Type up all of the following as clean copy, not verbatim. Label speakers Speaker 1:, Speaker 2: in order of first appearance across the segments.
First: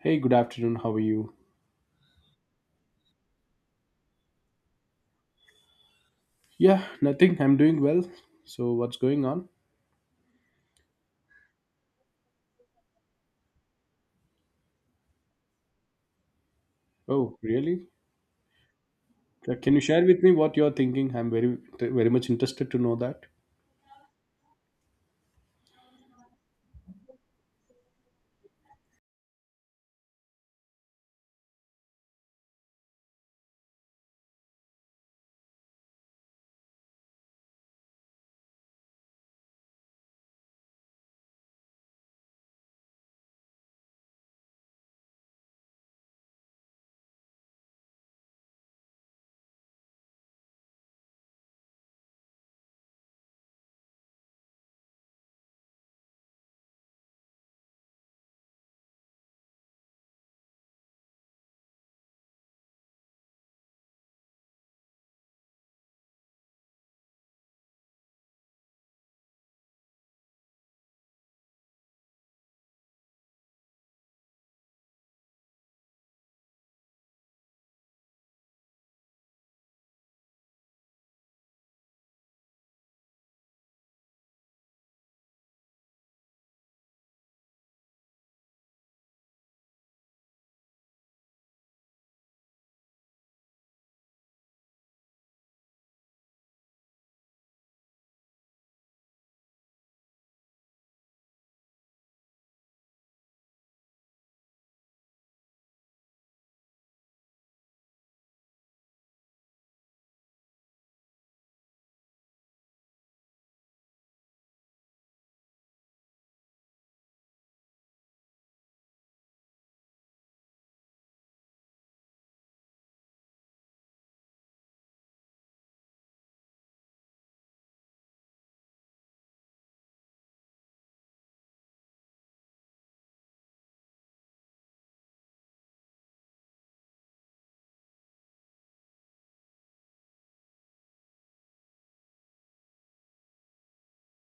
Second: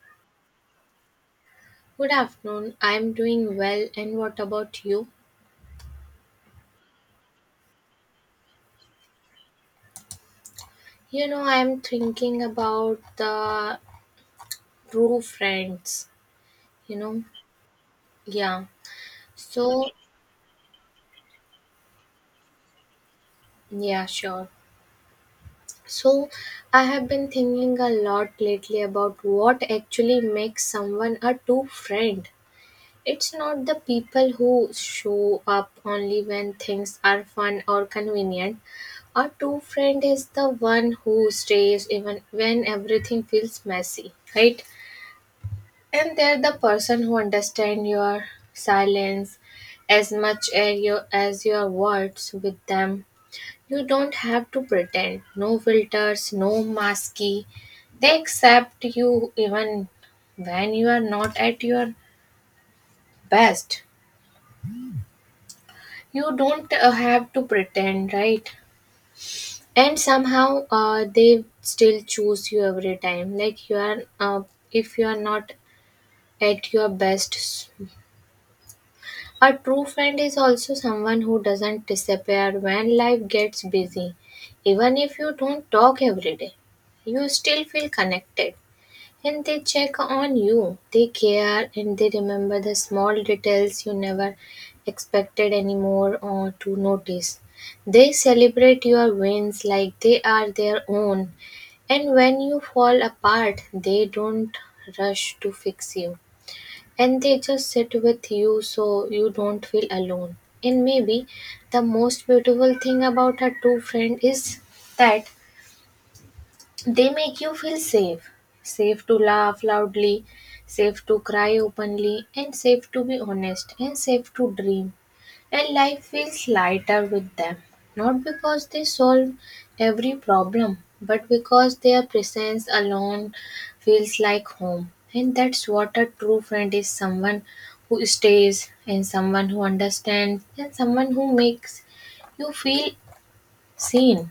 Speaker 1: Hey, good afternoon. How are you?
Speaker 2: Good afternoon. I'm doing well, and what about you?
Speaker 1: Yeah, nothing. I'm doing well. So, what's going on?
Speaker 2: You know, I'm thinking about the true friends, you know?
Speaker 1: Oh, really?
Speaker 2: Yeah.
Speaker 1: Can you
Speaker 2: So,
Speaker 1: share with me what you're thinking? I'm very, very much interested to know that.
Speaker 2: yeah, sure. So, I have been thinking a lot lately about what actually makes someone a true friend. It's not the people who show up only when things are fun or convenient. A true friend is the one who stays even when everything feels messy, right? And they're the person who understand your silence as much as as your words with them. You don't have to pretend. No filters, no masky. They accept you even when you are not at your best. You don't have to pretend, right, and somehow they still choose you every time, like you are if you are not at your best. A true friend is also someone who doesn't disappear when life gets busy. Even if you don't talk every day, you still feel connected. And they check on you. They care and they remember the small details you never expected anymore or to notice. They celebrate your wins like they are their own. And when you fall apart, they don't rush to fix you. And they just sit with you so you don't feel alone. And maybe the most beautiful thing about a true friend is that they make you feel safe. Safe to laugh loudly, safe to cry openly, and safe to be honest, and safe to dream. And life feels lighter with them. Not because they solve every problem, but because their presence alone feels like home. And that's what a true friend is: someone who stays, and someone who understands, and someone who makes you feel seen.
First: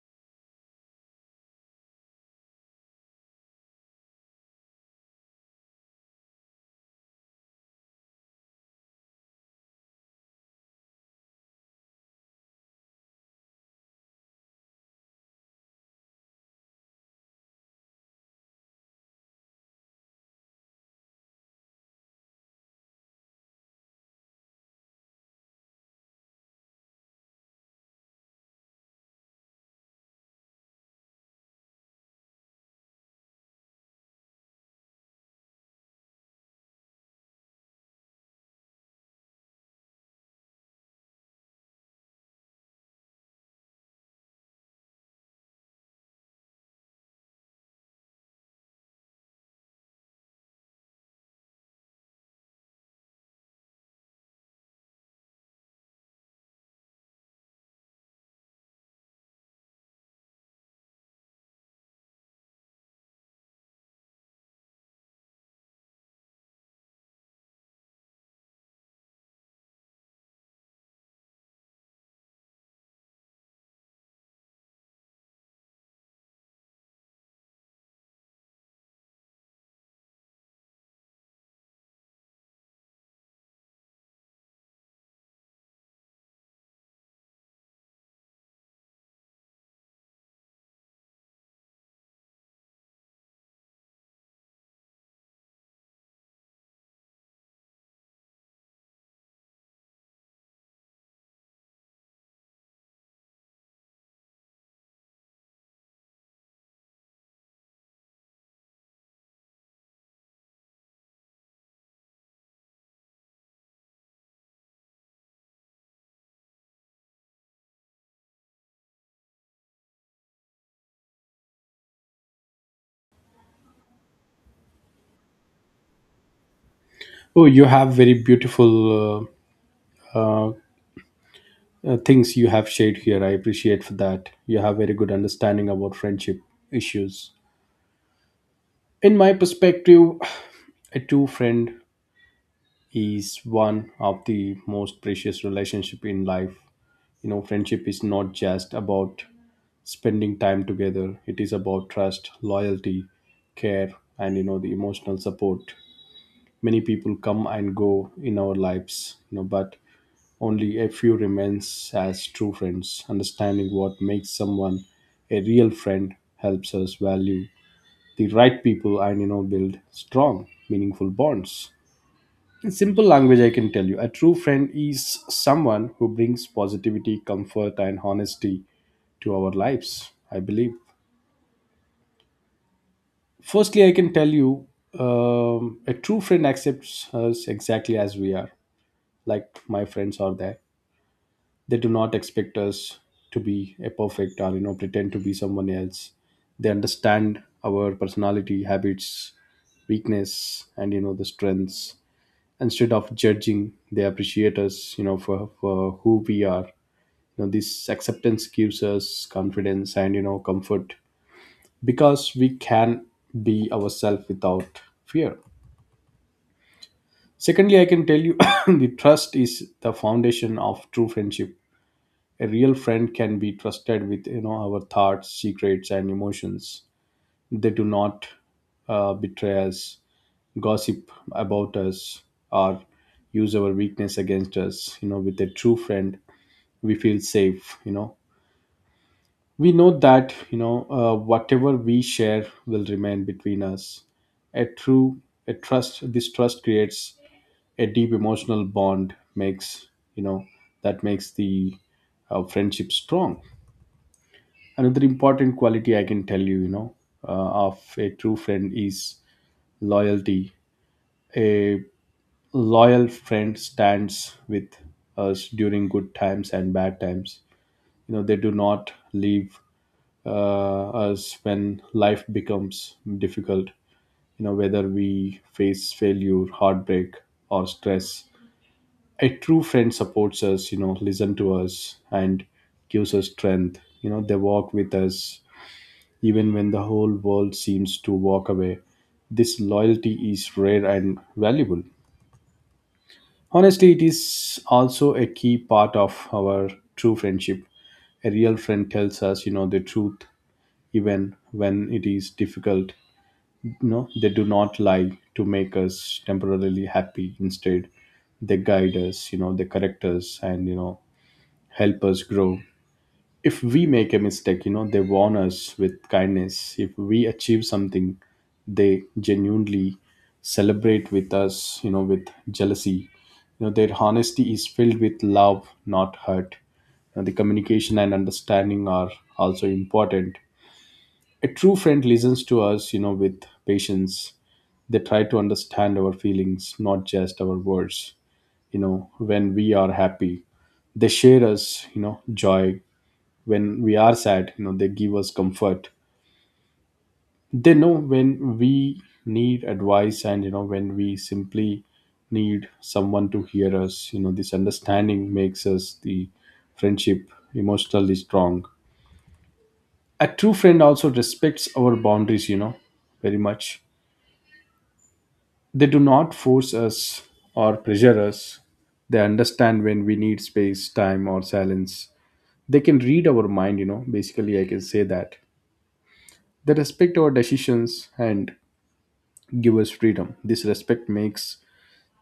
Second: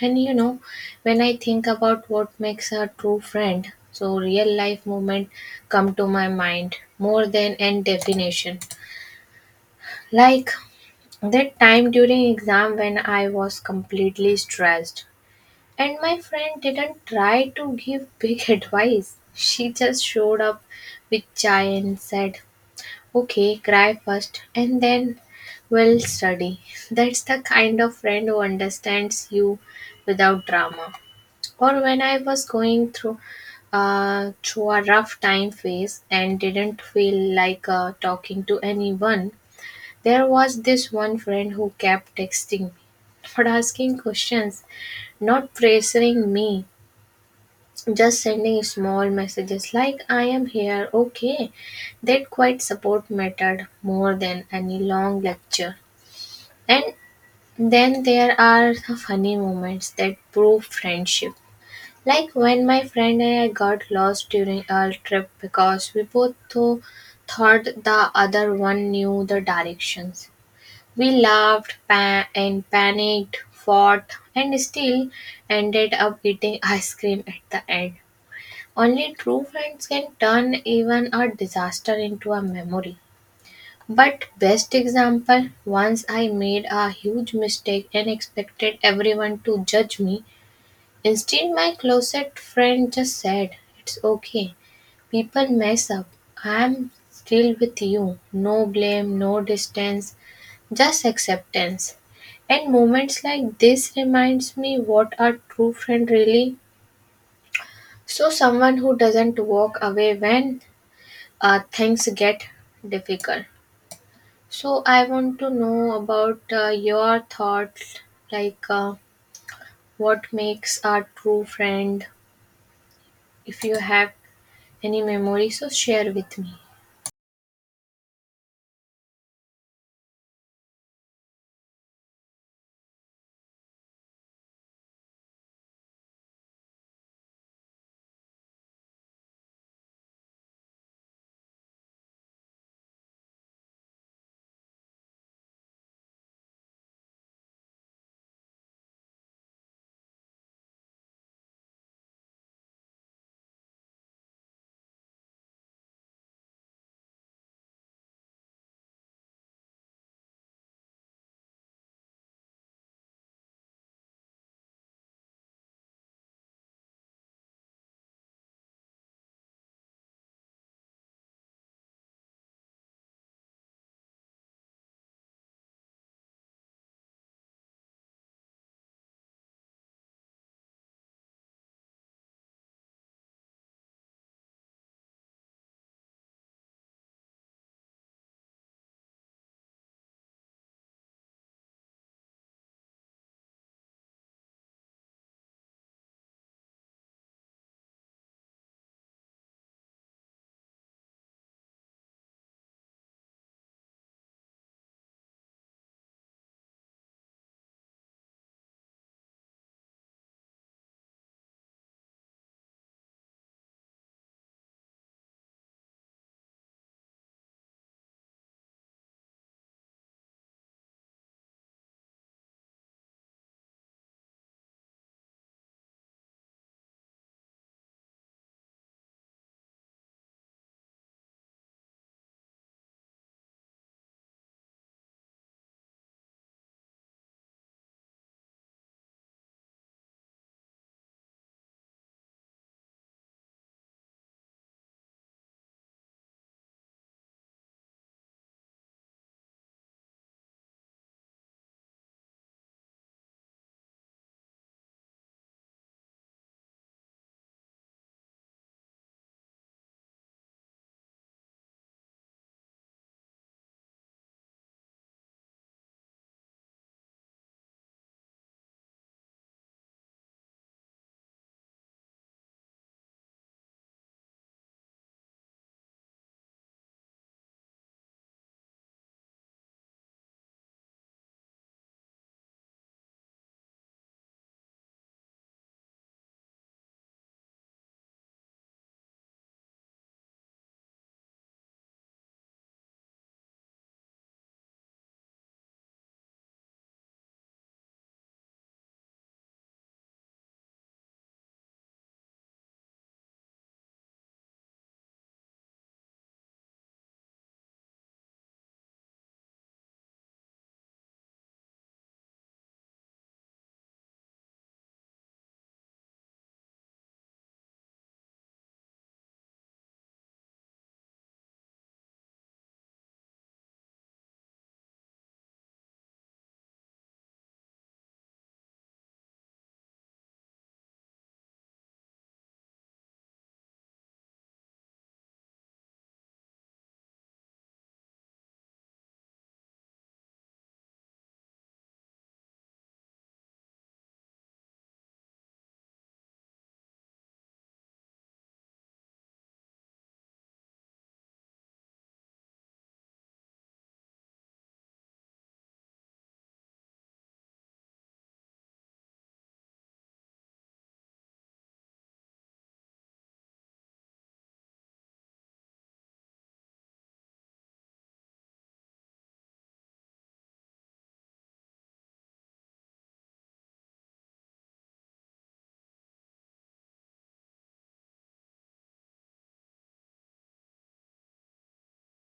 Speaker 2: And when I think about what makes a true friend, so real life movement come to my mind more than any definition. Like that time during exam when I was completely stressed and my friend didn't try to give big advice. She just showed up with chai and said, "Okay, cry first and then we'll study." That's the kind of friend who understands you without drama. Or when I was going through a rough time phase and didn't feel like talking to anyone, there was this one friend who kept texting me, not asking questions, not pressuring me, just sending small messages like "I am here, okay." That quiet support mattered more than any long lecture. And then there are the funny moments that prove friendship. Like when my friend and I got lost during our trip because we both thought the other one knew the directions. We laughed and panicked, fought, and still ended up eating ice cream at the end. Only true friends can turn even a disaster into a memory. But best example, once I made a huge mistake and expected everyone to judge me. Instead, my closet friend just said, "It's okay. People mess up. I'm still with you. No blame, no distance, just acceptance." And moments like this reminds me what a true friend really. So someone who doesn't walk away when things get difficult. So I want to know about your thoughts, like, what makes a true friend, if you have any memories? So share with me.
Speaker 1: Oh, you have very beautiful uh, uh, things you have shared here. I appreciate for that. You have very good understanding about friendship issues. In my perspective, a true friend is one of the most precious relationship in life. You know, friendship is not just about spending time together, it is about trust, loyalty, care, and you know, the emotional support. Many people come and go in our lives, you know, but only a few remains as true friends. Understanding what makes someone a real friend helps us value the right people and, you know, build strong meaningful bonds. In simple language, I can tell you a true friend is someone who brings positivity, comfort, and honesty to our lives. I believe, firstly, I can tell you a true friend accepts us exactly as we are, like my friends are there. They do not expect us to be a perfect or, you know, pretend to be someone else. They understand our personality, habits, weakness, and you know, the strengths. Instead of judging, they appreciate us, you know, for who we are. You know, this acceptance gives us confidence and, you know, comfort, because we can be ourselves without fear. Secondly, I can tell you the trust is the foundation of true friendship. A real friend can be trusted with, you know, our thoughts, secrets, and emotions. They do not betray us, gossip about us, or use our weakness against us. You know, with a true friend, we feel safe. You know, we know that, you know, whatever we share will remain between us. A true a trust. This trust creates a deep emotional bond, makes, you know, that makes the friendship strong. Another important quality I can tell you, you know, of a true friend is loyalty. A loyal friend stands with us during good times and bad times. You know, they do not leave us when life becomes difficult. You know, whether we face failure, heartbreak, or stress, a true friend supports us, you know, listen to us, and gives us strength. You know, they walk with us even when the whole world seems to walk away. This loyalty is rare and valuable. Honestly, it is also a key part of our true friendship. A real friend tells us, you know, the truth even when it is difficult. You know, they do not lie to make us temporarily happy. Instead, they guide us, you know, they correct us, and you know, help us grow. If we make a mistake, you know, they warn us with kindness. If we achieve something, they genuinely celebrate with us, you know, with jealousy. You know, their honesty is filled with love, not hurt. And the communication and understanding are also important. A true friend listens to us, you know, with patience. They try to understand our feelings, not just our words. You know, when we are happy, they share us, you know, joy. When we are sad, you know, they give us comfort. They know when we need advice, and you know, when we simply need someone to hear us. You know, this understanding makes us the friendship emotionally strong. A true friend also respects our boundaries, you know, very much. They do not force us or pressure us. They understand when we need space, time, or silence. They can read our mind, you know, basically I can say that. They respect our decisions and give us freedom. This respect makes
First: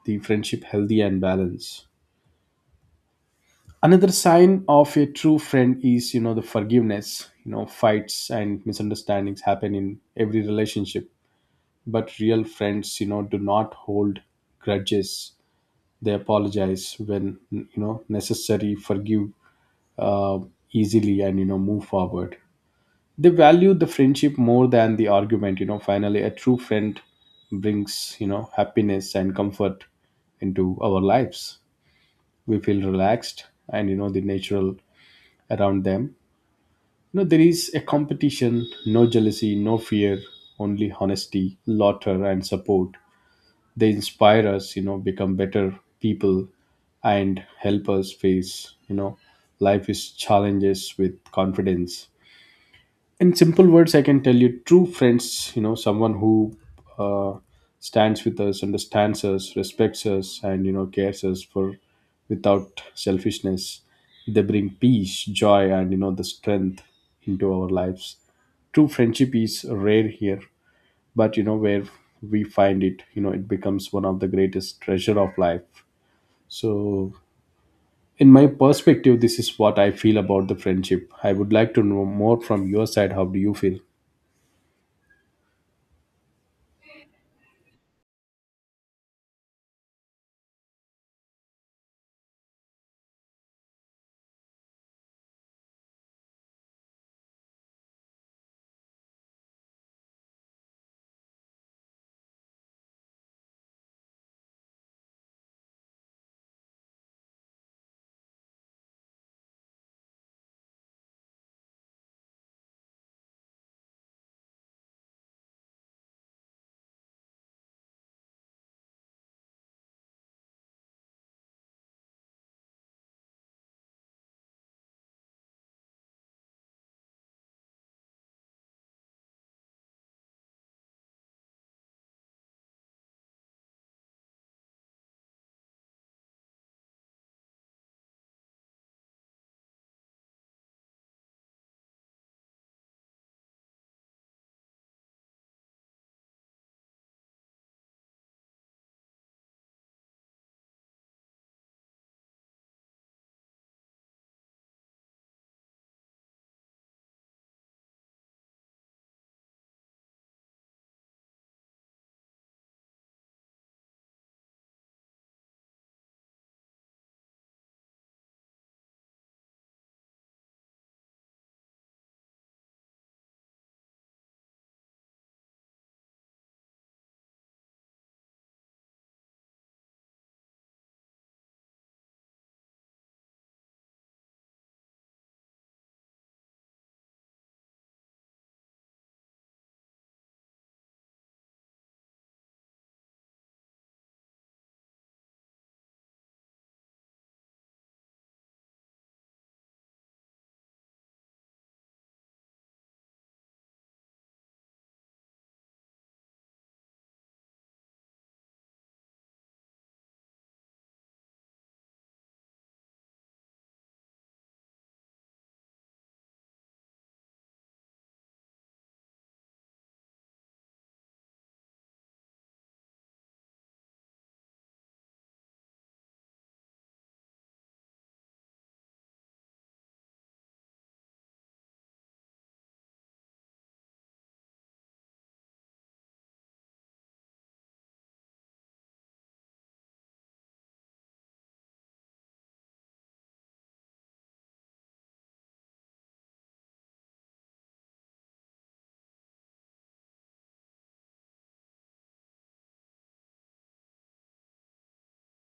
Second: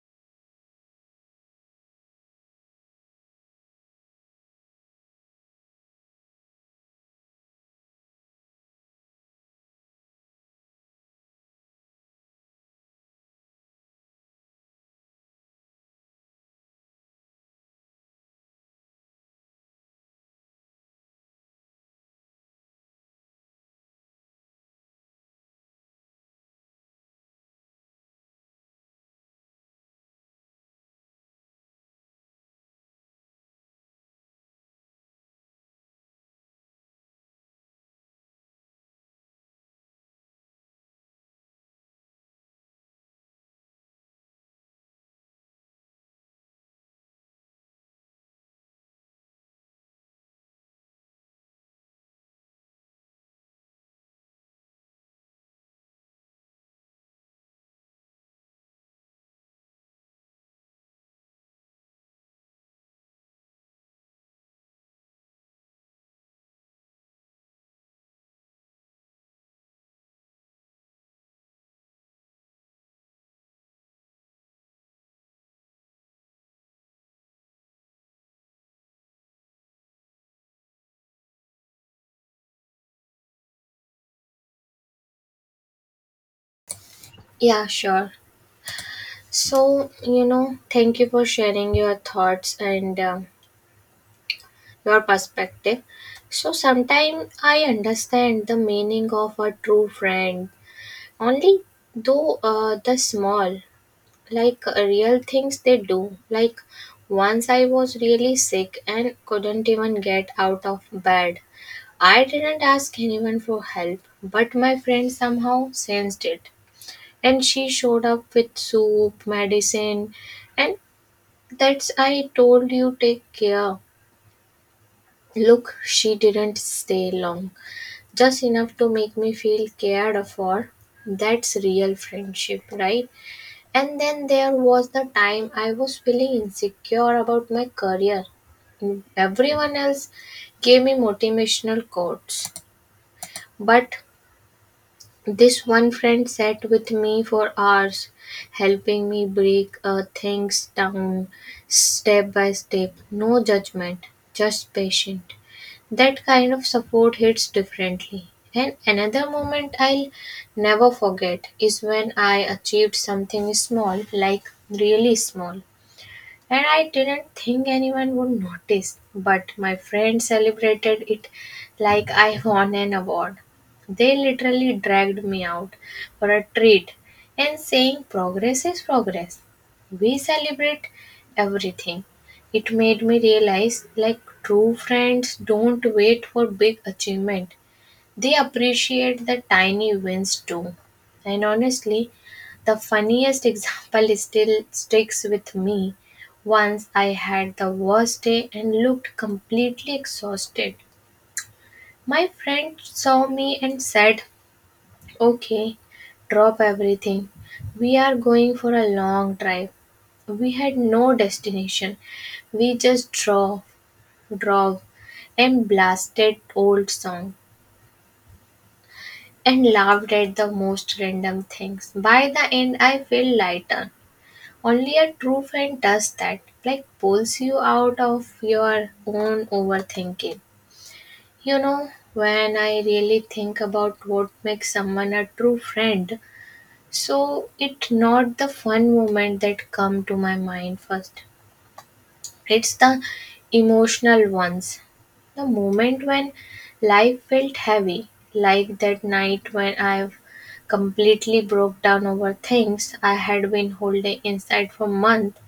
Speaker 1: the friendship healthy and balanced. Another sign of a true friend is, you know, the forgiveness. You know, fights and misunderstandings happen in every relationship, but real friends, you know, do not hold grudges. They apologize when, you know, necessary, forgive uh, easily, and you know, move forward. They value the friendship more than the argument. You know, finally, a true friend brings, you know, happiness and comfort into our lives. We feel relaxed and, you know, the natural around them. You know, there is a competition, no jealousy, no fear, only honesty, laughter, and support. They inspire us, you know, become better people, and help us face, you know, life's challenges with confidence. In simple words, I can tell you true friends, you know, someone who uh, stands with us, understands us, respects us, and you know, cares us for without selfishness. They bring peace, joy, and you know, the strength into our lives. True friendship is rare here, but you know, where we find it, you know, it becomes one of the greatest treasure of life. So, in my perspective, this is what I feel about the friendship. I would like to know more from your side. How do you feel?
Speaker 2: Yeah, sure. So, thank you for sharing your thoughts and your perspective. So, sometimes I understand the meaning of a true friend only though the small, like, real things they do. Like, once I was really sick and couldn't even get out of bed. I didn't ask anyone for help, but my friend somehow sensed it, and she showed up with soup medicine and that's, I told you, take care. Look, she didn't stay long, just enough to make me feel cared for. That's real friendship, right? And then there was the time I was feeling insecure about my career. Everyone else gave me motivational quotes, but this one friend sat with me for hours, helping me break things down step by step. No judgment, just patient. That kind of support hits differently. And another moment I'll never forget is when I achieved something small, like really small, and I didn't think anyone would notice, but my friends celebrated it like I won an award. They literally dragged me out for a treat and saying, "Progress is progress. We celebrate everything." It made me realize like true friends don't wait for big achievement. They appreciate the tiny wins too. And honestly, the funniest example is still sticks with me. Once I had the worst day and looked completely exhausted. My friend saw me and said, "Okay, drop everything. We are going for a long drive." We had no destination. We just drove, drove, and blasted old song, and laughed at the most random things. By the end, I feel lighter. Only a true friend does that, like pulls you out of your own overthinking. When I really think about what makes someone a true friend, so it's not the fun moment that come to my mind first. It's the emotional ones. The moment when life felt heavy, like that night when I completely broke down over things I had been holding inside for months.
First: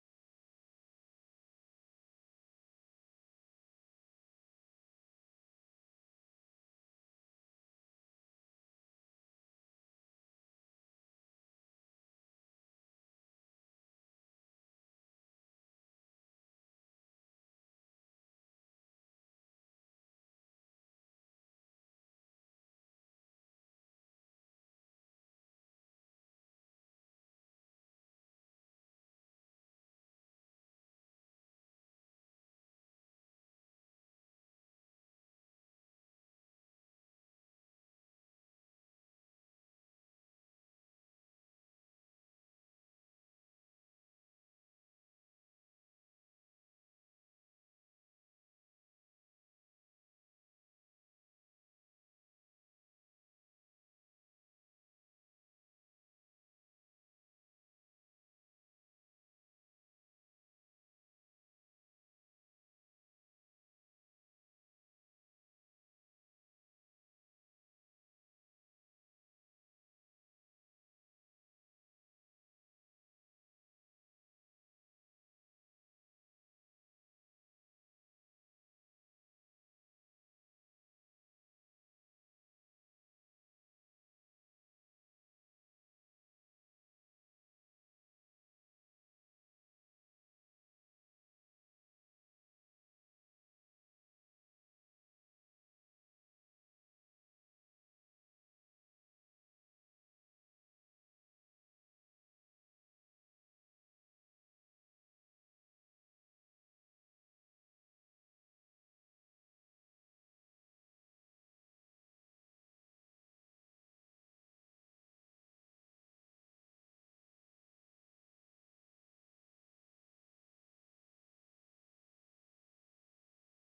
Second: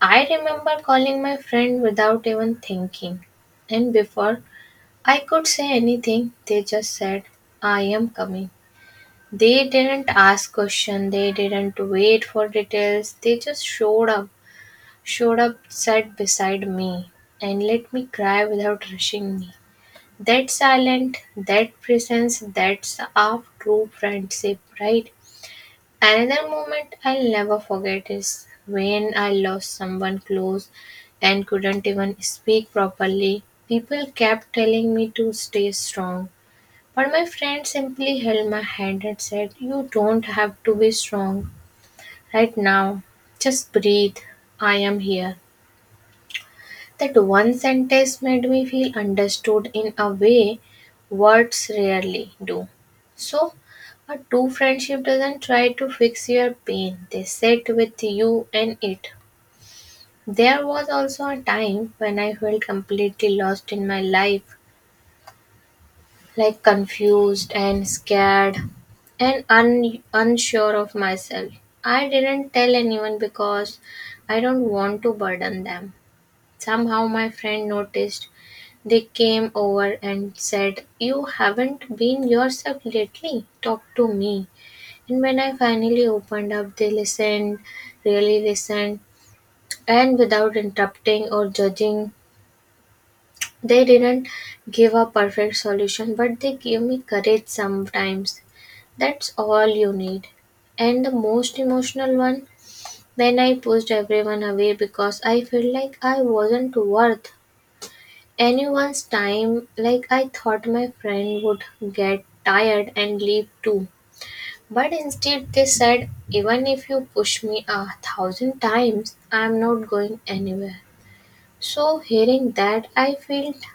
Speaker 2: I remember calling my friend without even thinking, and before I could say anything, they just said, "I am coming." They didn't ask questions, they didn't wait for details, they just showed up, sat beside me, and let me cry without rushing me. That silent, that presence, that's our true friendship, right? Another moment I'll never forget is when I lost someone close and couldn't even speak properly. People kept telling me to stay strong, but my friend simply held my hand and said, "You don't have to be strong right now. Just breathe. I am here." That one sentence made me feel understood in a way words rarely do. So, a true friendship doesn't try to fix your pain, they sit with you and it. There was also a time when I felt completely lost in my life, like confused and scared and unsure of myself. I didn't tell anyone because I don't want to burden them. Somehow my friend noticed. They came over and said, "You haven't been yourself lately. Talk to me." And when I finally opened up, they listened, really listened, and without interrupting or judging. They didn't give a perfect solution, but they gave me courage sometimes. That's all you need. And the most emotional one, when I pushed everyone away because I felt like I wasn't worth anyone's time. Like, I thought my friend would get tired and leave too. But instead they said, "Even if you push me a 1,000 times, I'm not going anywhere." So hearing that, I felt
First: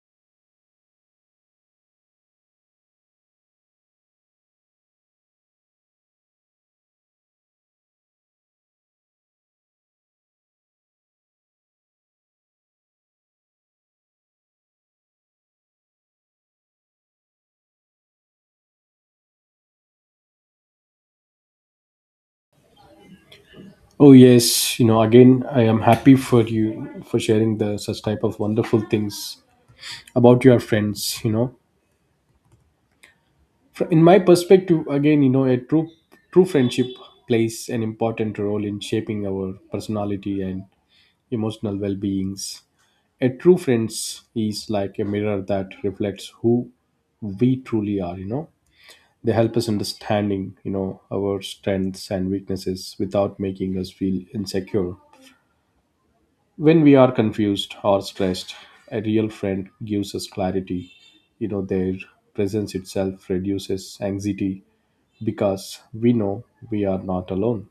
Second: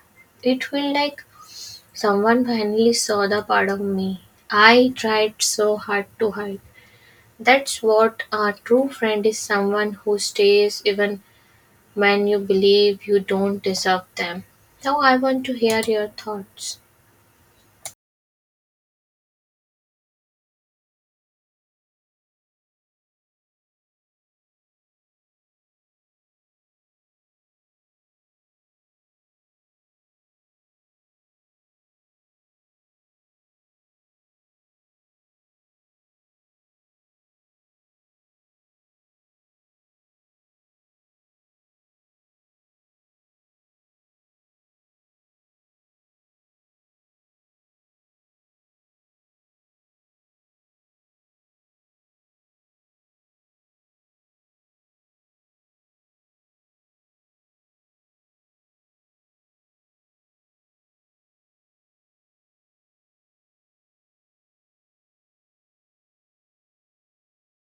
Speaker 2: it felt like someone finally saw the part of me I tried so hard to hide. That's what a true friend is: someone who stays even when you believe you don't deserve them. Now I want to hear your thoughts.
Speaker 1: Oh yes, you know, again, I am happy for you for sharing the such type of wonderful things about your friends. You know, in my perspective, again, you know, a true friendship plays an important role in shaping our personality and emotional well beings. A true friends is like a mirror that reflects who we truly are. You know, they help us understanding, you know, our strengths and weaknesses without making us feel insecure. When we are confused or stressed, a real friend gives us clarity. You know, their presence itself reduces anxiety, because we know we are not alone.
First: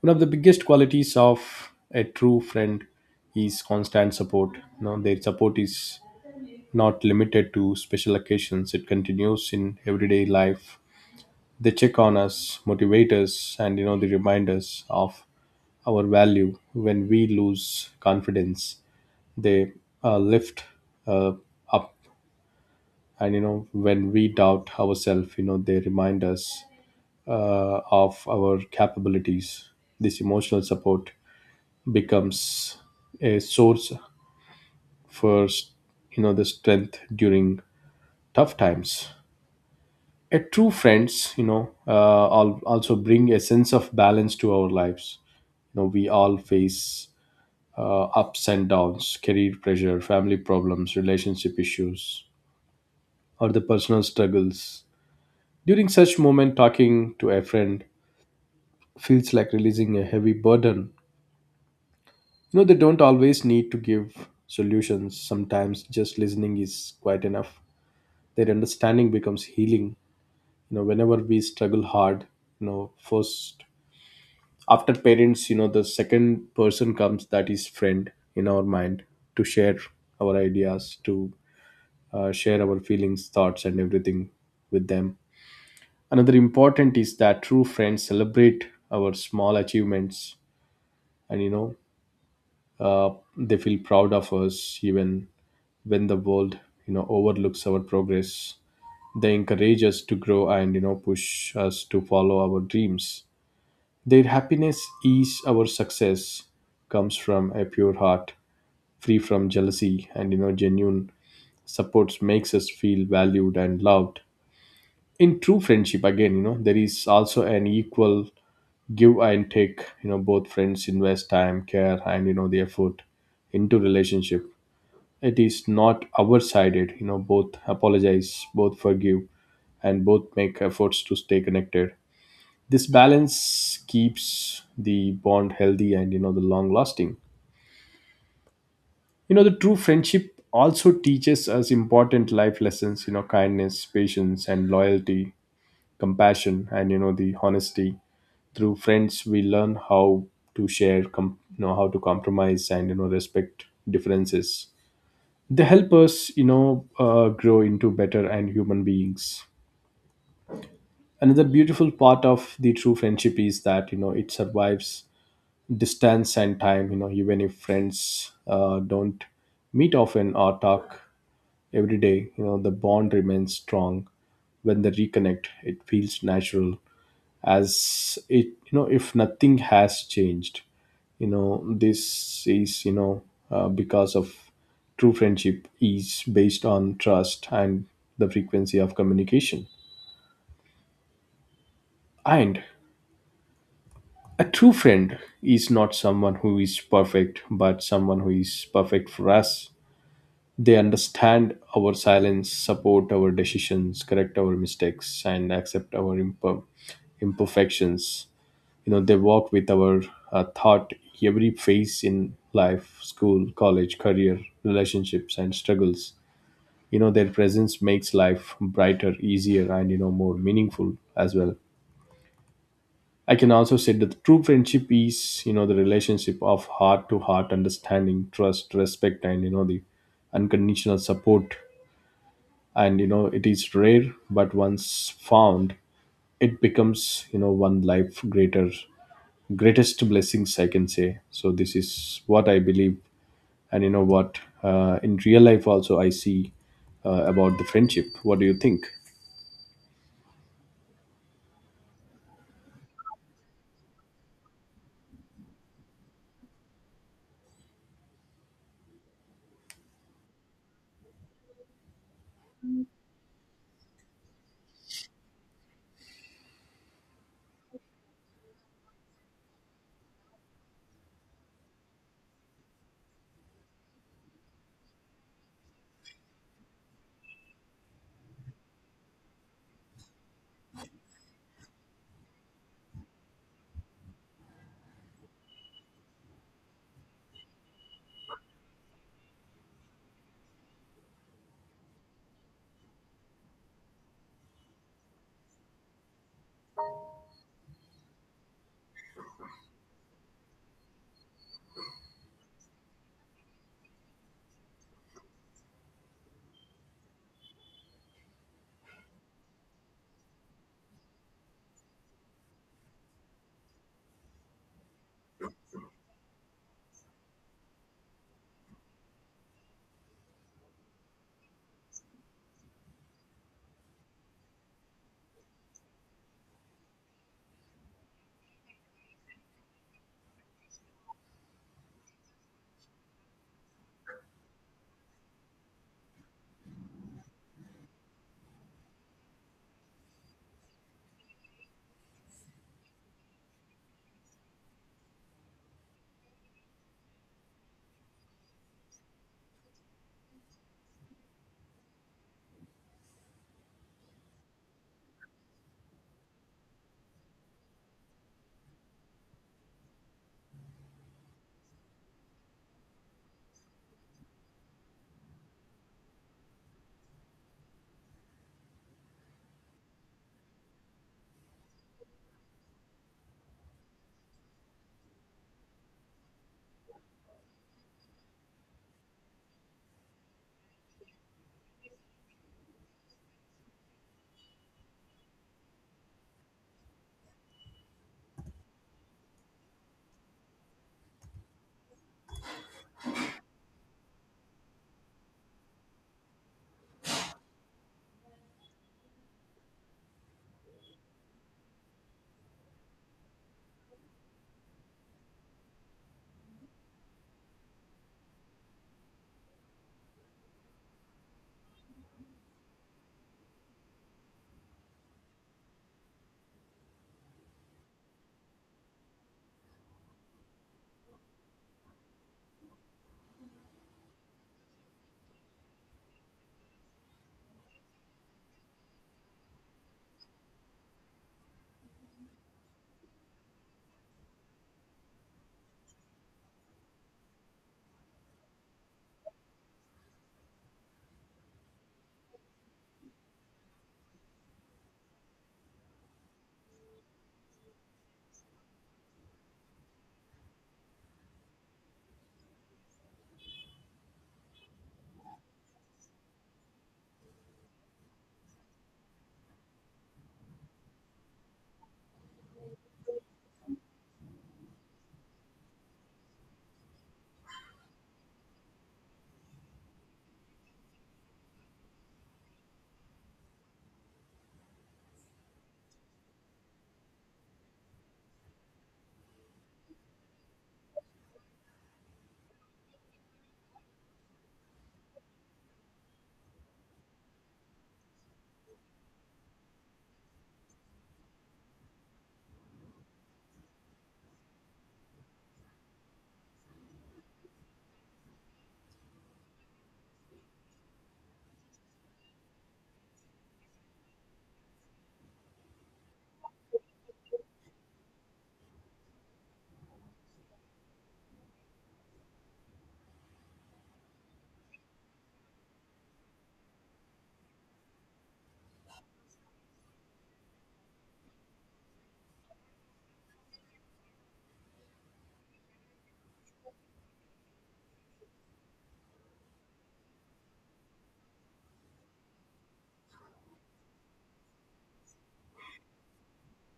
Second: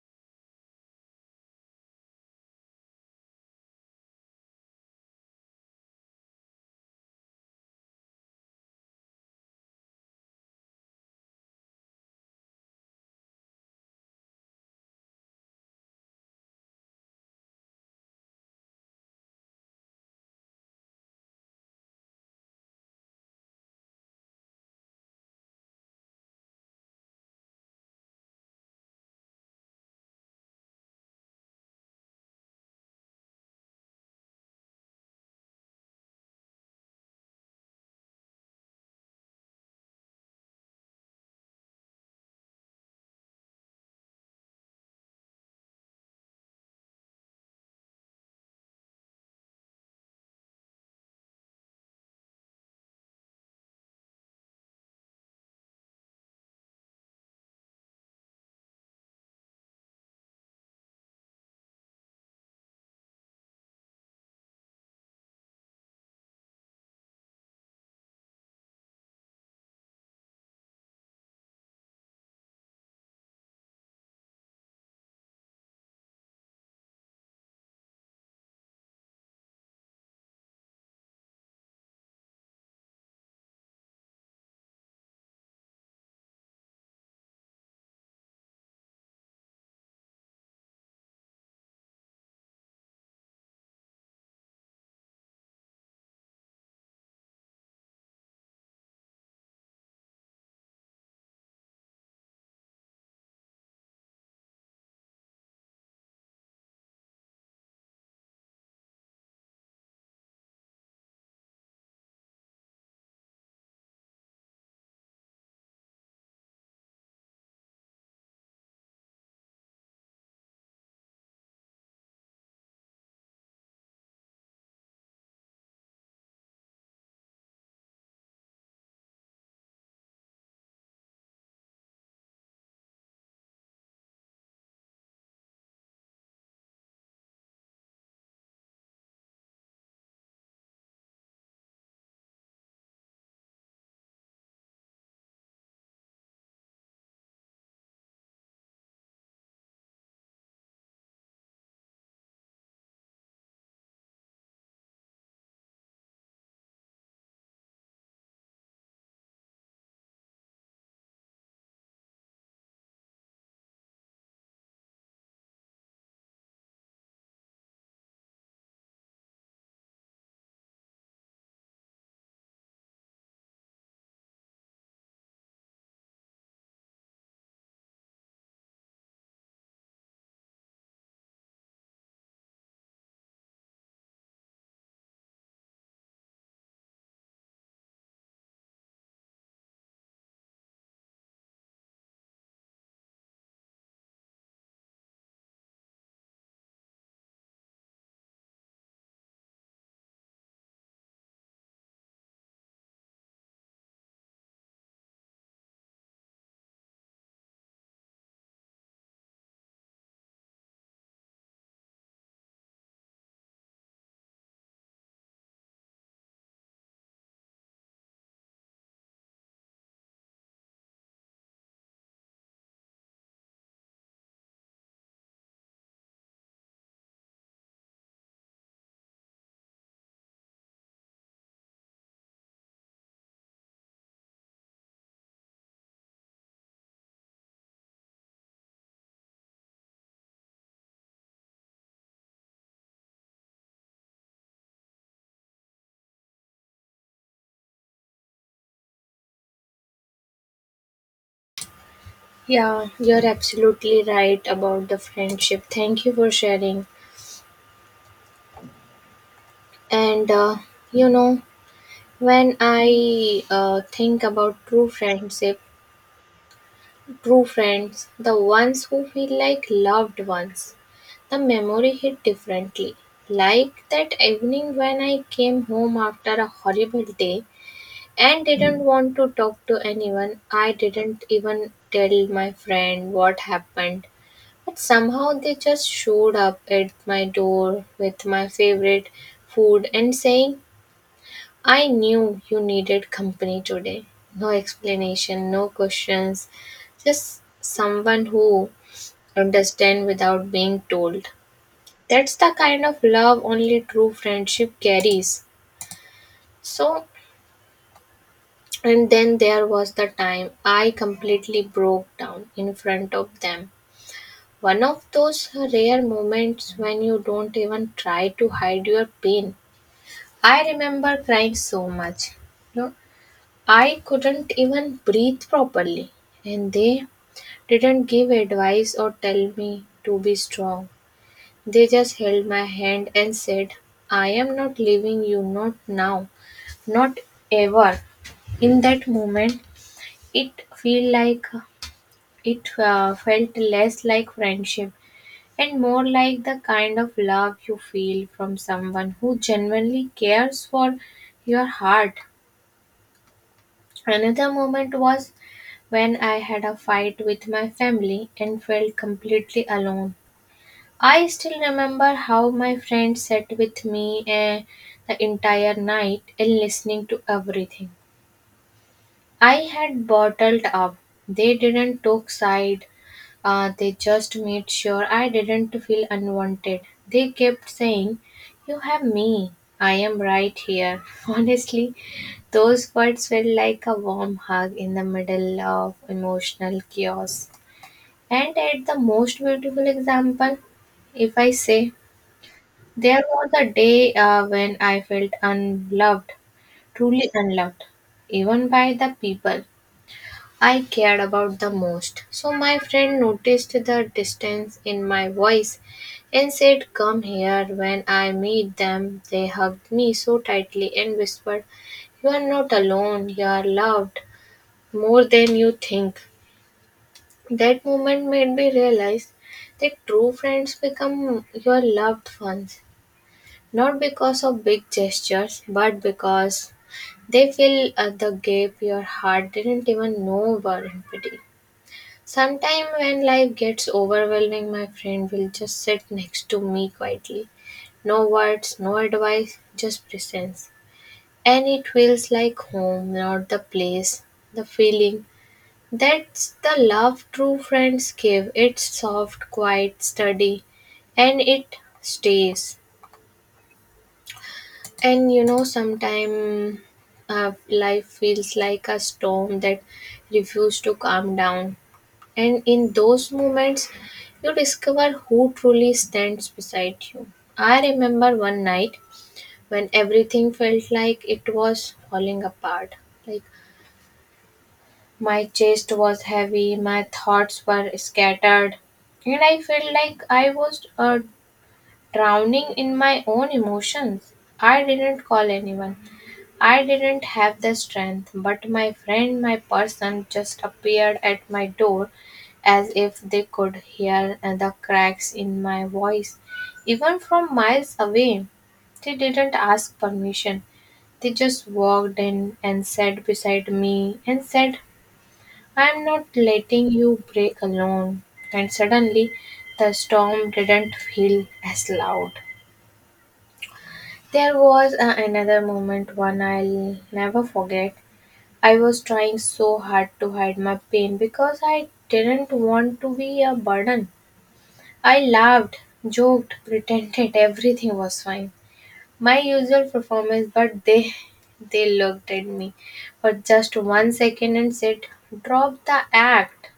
Speaker 1: One of the biggest qualities of a true friend is constant support. You know, their support is not limited to special occasions, it continues in everyday life. They check on us, motivate us, and you know, they remind us of our value when we lose confidence. They lift uh, up, and you know, when we doubt ourselves, you know, they remind us of our capabilities. This emotional support becomes a source for, you know, the strength during tough times. A true friends, you know, also bring a sense of balance to our lives. You know, we all face ups and downs, career pressure, family problems, relationship issues, or the personal struggles. During such moment, talking to a friend feels like releasing a heavy burden. You know, they don't always need to give solutions. Sometimes just listening is quite enough. Their understanding becomes healing. You know, whenever we struggle hard, you know, first, after parents, you know, the second person comes that is friend in our mind, to share our ideas, to share our feelings, thoughts, and everything with them. Another important is that true friends celebrate our small achievements, and you know, uh, they feel proud of us even when the world, you know, overlooks our progress. They encourage us to grow, and you know, push us to follow our dreams. Their happiness is our success, comes from a pure heart, free from jealousy, and you know, genuine supports makes us feel valued and loved. In true friendship, again, you know, there is also an equal give and take. You know, both friends invest time, care, and you know, the effort into relationship. It is not our sided. You know, both apologize, both forgive, and both make efforts to stay connected. This balance keeps the bond healthy and, you know, the long lasting. You know, the true friendship also teaches us important life lessons, you know, kindness, patience, and loyalty, compassion, and you know, the honesty. Through friends we learn how to you know, how to compromise, and you know, respect differences. They help us, you know, grow into better and human beings. Another beautiful part of the true friendship is that, you know, it survives distance and time. You know, even if friends don't meet often or talk every day, you know, the bond remains strong. When they reconnect, it feels natural, as it, you know, if nothing has changed. You know, this is, you know, because of true friendship is based on trust and the frequency of communication. And a true friend is not someone who is perfect, but someone who is perfect for us. They understand our silence, support our decisions, correct our mistakes, and accept our imperfections. You know, they walk with our thought every phase in life, school, college, career, relationships, and struggles. You know, their presence makes life brighter, easier, and you know, more meaningful as well. I can also say that the true friendship is, you know, the relationship of heart to heart understanding, trust, respect, and you know, the unconditional support. And you know, it is rare, but once found, it becomes, you know, one life greater greatest blessings, I can say. So this is what I believe, and you know what, in real life also I see about the friendship. What do you think?
Speaker 2: Yeah, you're absolutely right about the friendship. Thank you for sharing. And you know, when I think about true friendship, true friends, the ones who feel like loved ones, the memory hit differently. Like that evening when I came home after a horrible day and didn't want to talk to anyone, I didn't even tell my friend what happened. But somehow they just showed up at my door with my favorite food and saying, "I knew you needed company today." No explanation, no questions, just someone who understands without being told. That's the kind of love only true friendship carries. So, and then there was the time I completely broke down in front of them. One of those rare moments when you don't even try to hide your pain. I remember crying so much. No, I couldn't even breathe properly, and they didn't give advice or tell me to be strong. They just held my hand and said, "I am not leaving you, not now, not ever." In that moment, it feel like it felt less like friendship and more like the kind of love you feel from someone who genuinely cares for your heart. Another moment was when I had a fight with my family and felt completely alone. I still remember how my friend sat with me, the entire night, and listening to everything I had bottled up. They didn't talk side. They just made sure I didn't feel unwanted. They kept saying, "You have me. I am right here." Honestly, those words felt like a warm hug in the middle of emotional chaos. And at the most beautiful example, if I say, there was a day when I felt unloved, truly unloved, even by the people I cared about the most. So my friend noticed the distance in my voice and said, "Come here." When I meet them, they hugged me so tightly and whispered, "You are not alone, you are loved more than you think." That moment made me realize that true friends become your loved ones, not because of big gestures, but because they fill the gap your heart didn't even know were empty. Sometime when life gets overwhelming, my friend will just sit next to me quietly. No words, no advice, just presence. And it feels like home, not the place, the feeling. That's the love true friends give. It's soft, quiet, steady, and it stays. And you know, sometimes life feels like a storm that refuses to calm down. And in those moments, you discover who truly stands beside you. I remember one night when everything felt like it was falling apart. Like, my chest was heavy, my thoughts were scattered, and I felt like I was drowning in my own emotions. I didn't call anyone. I didn't have the strength, but my friend, my person, just appeared at my door as if they could hear the cracks in my voice, even from miles away. They didn't ask permission. They just walked in and sat beside me and said, "I'm not letting you break alone." And suddenly, the storm didn't feel as loud. There was another moment, one I'll never forget. I was trying so hard to hide my pain because I didn't want to be a burden. I laughed, joked, pretended everything was fine. My usual performance, but they looked at me for just 1 second and said, "Drop the act."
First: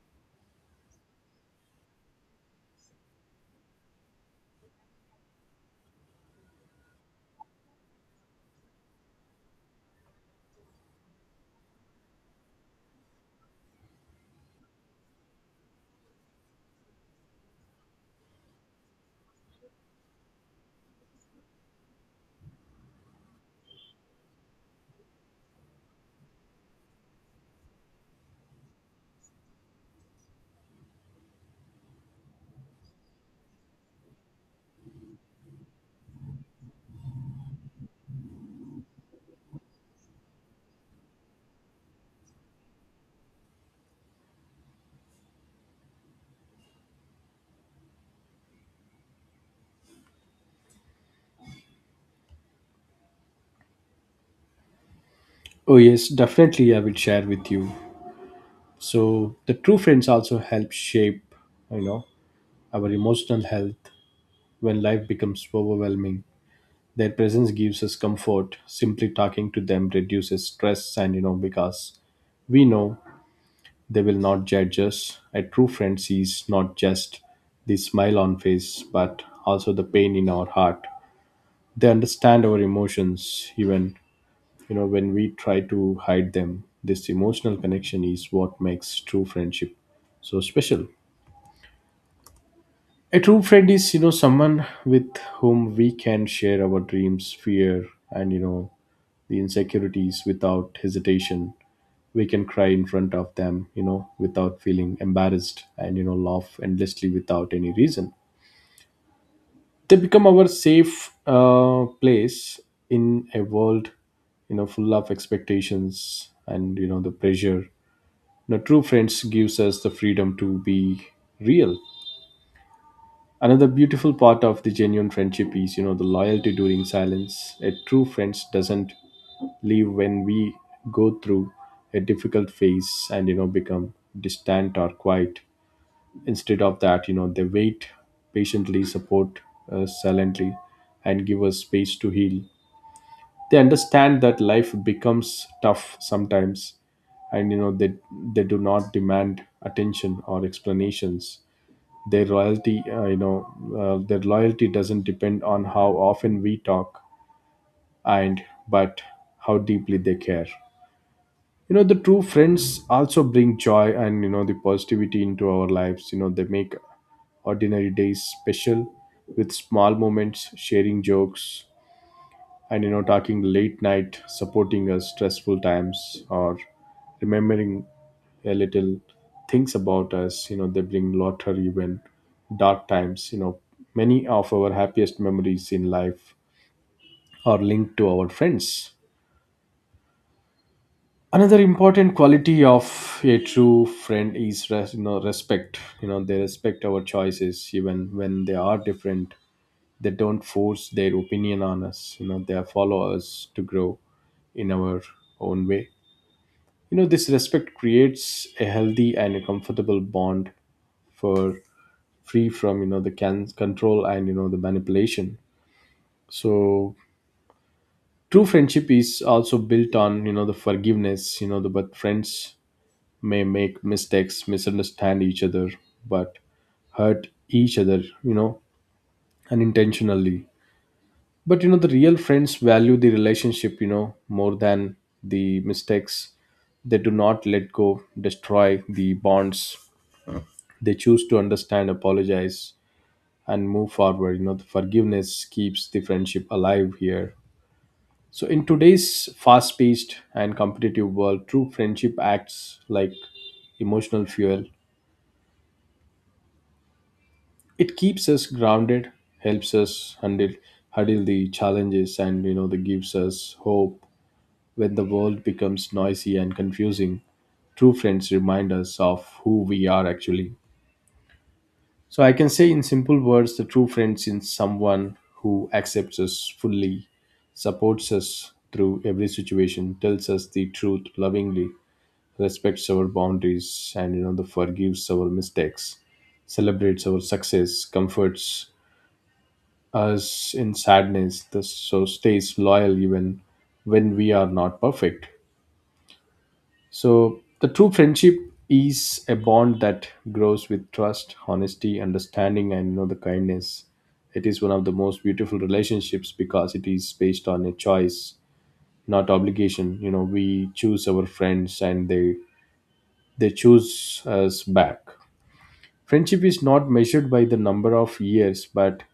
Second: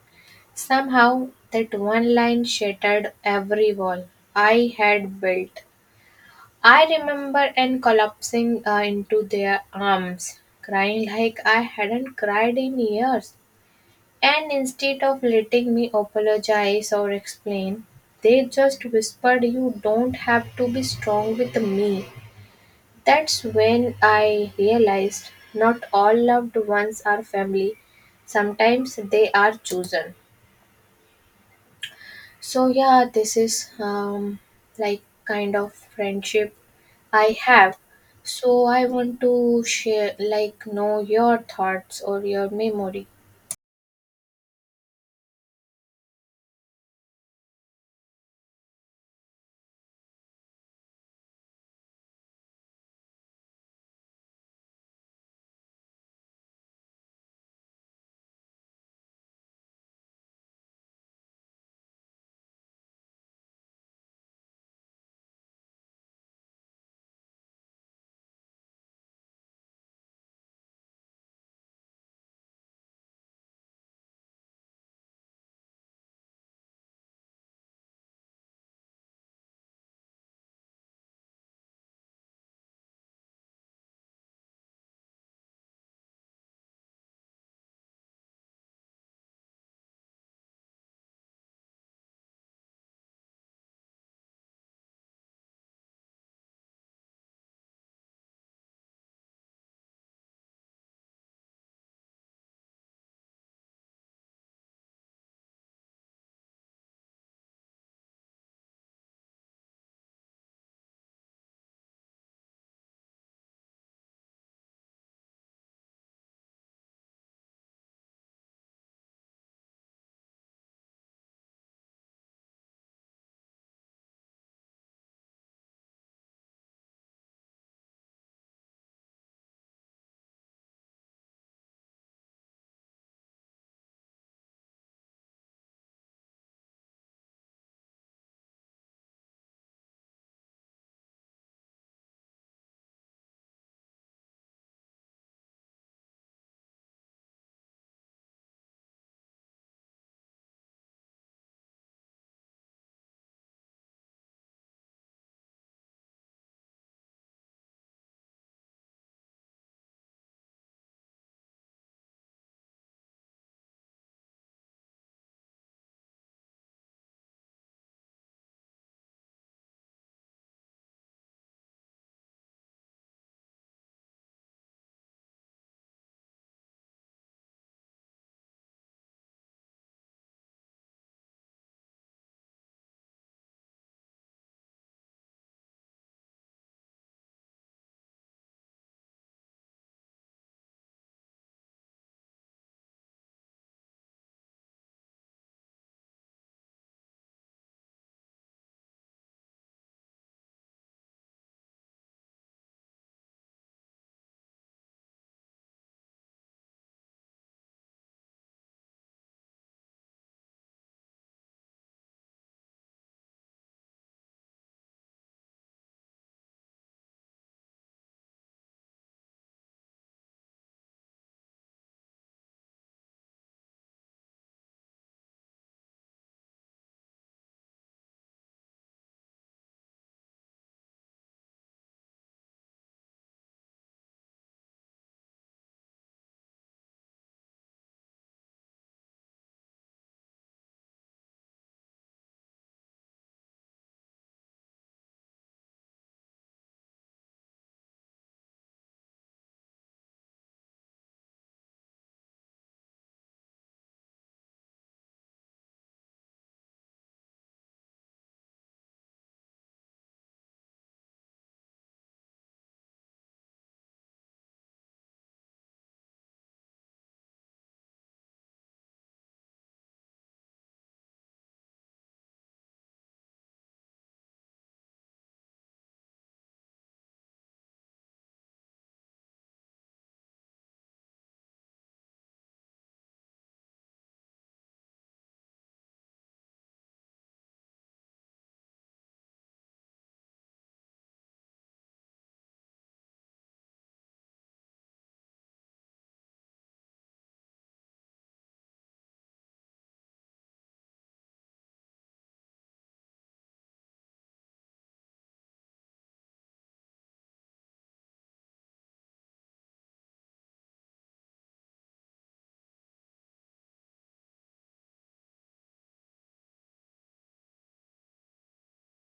Speaker 2: Somehow that one line shattered every wall I had built. I remember and collapsing into their arms, crying like I hadn't cried in years. And instead of letting me apologize or explain, they just whispered, "You don't have to be strong with me." That's when I realized not all loved ones are family, sometimes they are chosen. So, yeah, this is like kind of friendship I have. So, I want to share, like, know your thoughts or your memory.
Speaker 1: Oh yes, definitely I will share with you. So the true friends also help shape you know our emotional health when life becomes overwhelming. Their presence gives us comfort. Simply talking to them reduces stress, and because we know they will not judge us. A true friend sees not just the smile on face, but also the pain in our heart. They understand our emotions, even when we try to hide them. This emotional connection is what makes true friendship so special. A true friend is, someone with whom we can share our dreams, fear, and the insecurities without hesitation. We can cry in front of them, without feeling embarrassed, and laugh endlessly without any reason. They become our safe place in a world, full of expectations and the pressure. True friends gives us the freedom to be real. Another beautiful part of the genuine friendship is the loyalty during silence. A true friend doesn't leave when we go through a difficult phase and become distant or quiet. Instead of that, they wait patiently, support us silently, and give us space to heal. They understand that life becomes tough sometimes, and they do not demand attention or explanations. Their loyalty their loyalty doesn't depend on how often we talk, and but how deeply they care. The true friends also bring joy and the positivity into our lives. They make ordinary days special with small moments, sharing jokes, and talking late night, supporting us stressful times, or remembering a little things about us. They bring laughter even dark times. Many of our happiest memories in life are linked to our friends. Another important quality of a true friend is respect. They respect our choices even when they are different. They don't force their opinion on us. They follow us to grow in our own way. This respect creates a healthy and a comfortable bond, for free from control and the manipulation. So true friendship is also built on the forgiveness. But friends may make mistakes, misunderstand each other, but hurt each other unintentionally. But the real friends value the relationship more than the mistakes. They do not let go destroy the bonds. They choose to understand, apologize, and move forward. The forgiveness keeps the friendship alive here. So in today's fast paced and competitive world, true friendship acts like emotional fuel. It keeps us grounded, helps us handle the challenges, and that gives us hope. When the world becomes noisy and confusing, true friends remind us of who we are actually. So I can say in simple words, the true friend is someone who accepts us fully, supports us through every situation, tells us the truth lovingly, respects our boundaries, and you know the forgives our mistakes, celebrates our success, comforts us in sadness, thus so stays loyal even when we are not perfect. So, the true friendship is a bond that grows with trust, honesty, understanding, and you know the kindness. It is one of the most beautiful relationships because it is based on a choice, not obligation. We choose our friends, and they choose us back. Friendship is not measured by the number of years, but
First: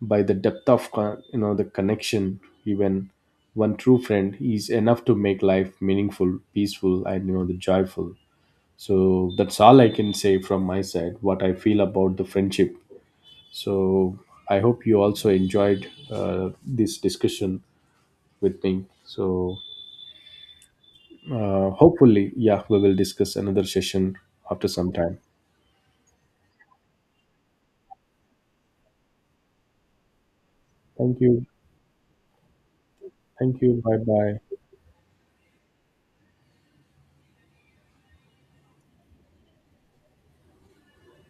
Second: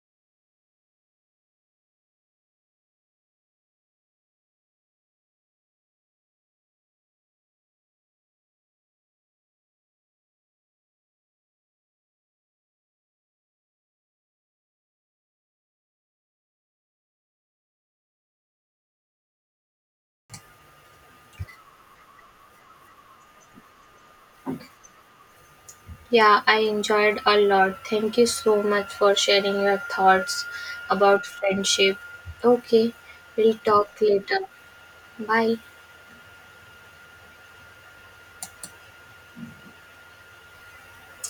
Speaker 1: by the depth of con- you know the connection. Even one true friend is enough to make life meaningful, peaceful, and you know the joyful. So that's all I can say from my side, what I feel about the friendship. So I hope you also enjoyed this discussion with me. So hopefully, yeah, we will discuss another session after some time.
Speaker 2: Yeah, I enjoyed a lot. Thank you so much for sharing your thoughts
Speaker 1: Thank
Speaker 2: about
Speaker 1: you.
Speaker 2: friendship. Okay, we'll
Speaker 1: Thank you.
Speaker 2: talk
Speaker 1: Bye
Speaker 2: later.
Speaker 1: bye.
Speaker 2: Bye.